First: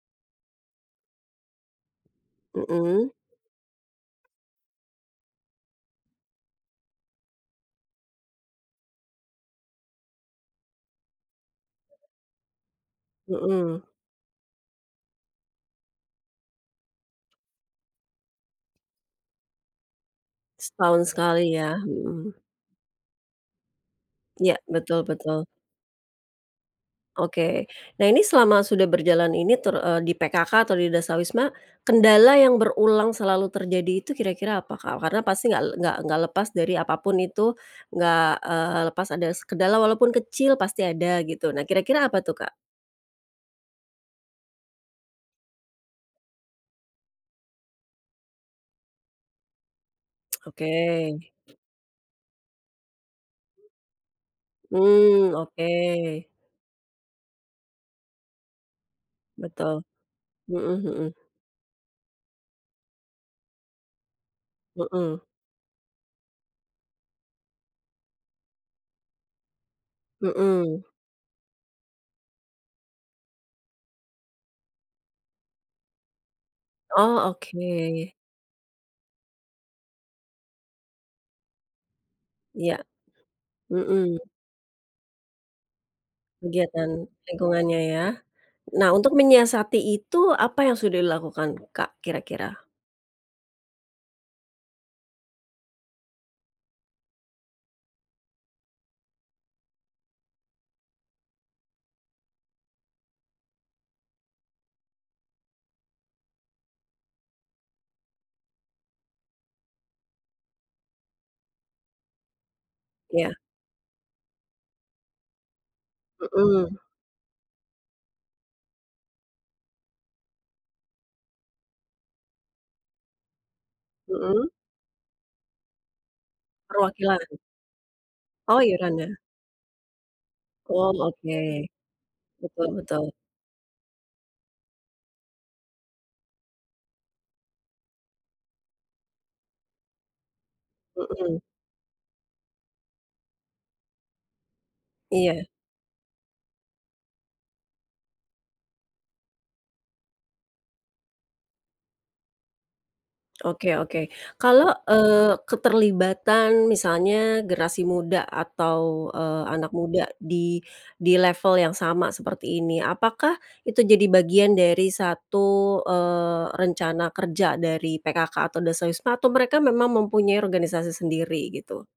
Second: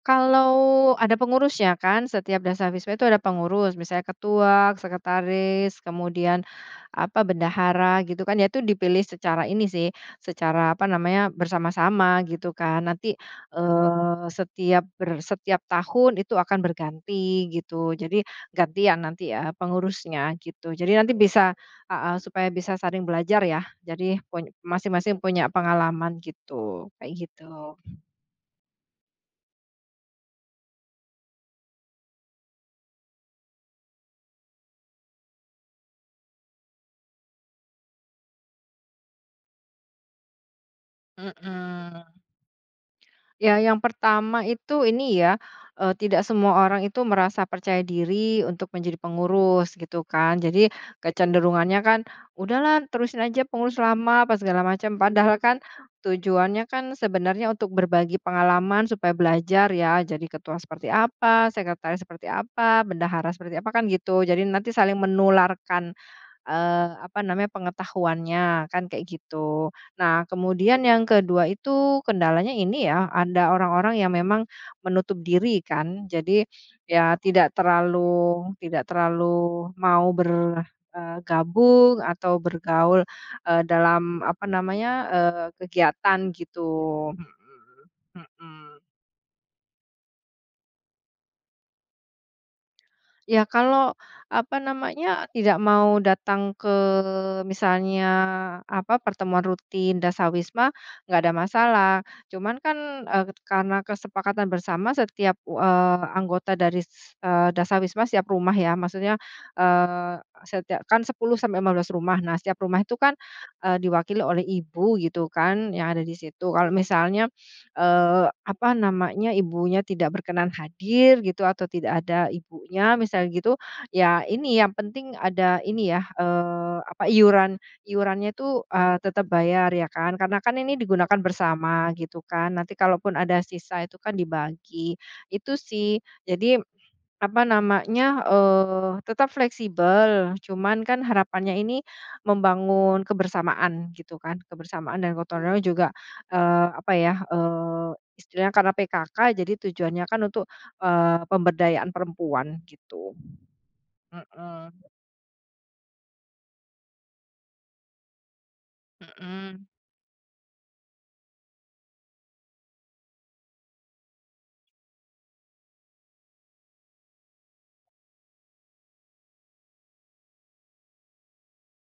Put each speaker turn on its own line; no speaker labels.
Kalau ada pengurusnya kan setiap Dasawisma itu
Mhm.
ada pengurus. Misalnya ketua, sekretaris, kemudian apa, bendahara gitu kan. Ya itu dipilih secara ini sih, secara apa namanya bersama-sama gitu kan. Nanti,
Mhm.
eee, setiap ber setiap tahun itu akan berganti gitu. Jadi ganti, ya nanti, eee, pengurusnya gitu. Jadi
Setahun
nanti bisa
sekali ya.
heeh,
Hmm.
supaya bisa saling belajar ya, jadi pun
Iya, betul
masing-masing
betul.
punya pengalaman gitu, kayak
Oke.
gitu.
Nah, ini selama sudah berjalan ini ter eee, di PKK atau di Dasawisma, kendala yang berulang selalu terjadi itu kira-kira apa, Kak? Karena pasti nggak nggak nggak lepas dari apa pun itu, nggak, eee, lepas ada se kendala walaupun kecil pasti ada gitu, nah
Mhm.
kira-kira apa tuh, Kak?
Ya yang pertama itu, ini ya, eee, tidak semua orang itu merasa percaya diri untuk menjadi pengurus gitu kan. Jadi,
Oke.
kecenderungannya kan, "Udahlah terusin aja pengurus lama," apa segala macam.
Mmm,
Padahal kan
oke.
tujuannya kan sebenarnya untuk berbagi pengalaman supaya belajar
Betul.
ya jadi ketua
Mhm
seperti
mhm.
apa, sekretaris seperti apa, bendahara seperti apa, kan gitu. Jadi, nanti saling
Mhm.
menularkan, eee, apa namanya, pengetahuannya kan kayak gitu. Nah,
Mhm.
kemudian yang ke-2 itu kendalanya ini ya anda orang-orang yang memang menutup diri kan. Jadi ya
Oh,
tidak
oke.
terlalu tidak terlalu mau ber eee, gabung atau
Iya.
bergaul, eee,
Mhm.
dalam apa namanya, eee, kegiatan
Kegiatan
gitu.
lingkungannya ya.
Hmm hmm.
Nah, untuk menyiasati itu apa yang sudah dilakukan, Kak, kira-kira?
Ya, kalau apa namanya, tidak mau datang ke misalnya apa, pertemuan rutin Dasawisma gak ada masalah. Cuma kan, eee, karena kesepakatan bersama setiap u eee, anggota dari ses eee, Dasawisma setiap rumah ya. Maksudnya, eee, setiak kan 10 sampai 15 rumah. Nah, setiap rumah itu kan,
Ya.
eee, diwakili oleh ibu gitu kan yang ada di situ. Kalau
Mhm.
misalnya, eee, apa namanya, ibunya tidak berkenan hadir gitu atau tidak ada ibunya misalnya gitu, ya
Mhm.
ini yang penting ada ini ya, eee, apa,
Perwakilan.
iuran iurannya
Oh,
itu, eee,
iurannya.
tetap bayar ya kan. Karena kan ini
Oh,
digunakan
oke.
bersama gitu kan,
Betul
nanti kalaupun
betul.
ada sisa itu kan dibagi, itu sih. Jadi apa namanya, eee, tetap fleksibel. Cuman kan
Mhm.
harapannya ini membangun kebersamaan gitu kan, kebersamaan dan gotong
Iya.
royong juga, eee, apa ya, eee, istilahnya karena PKK jadi tujuannya kan untuk, eee, pemberdayaan perempuan gitu.
Oke oke. Kalau,
Mhm.
eee, keterlibatan misalnya generasi muda atau, eee,
Mhm.
anak muda di di level yang sama seperti ini, apakah itu jadi bagian dari satu, eee, rencana kerja dari PKK atau Dasawisma atau mereka memang mempunyai organisasi sendiri gitu?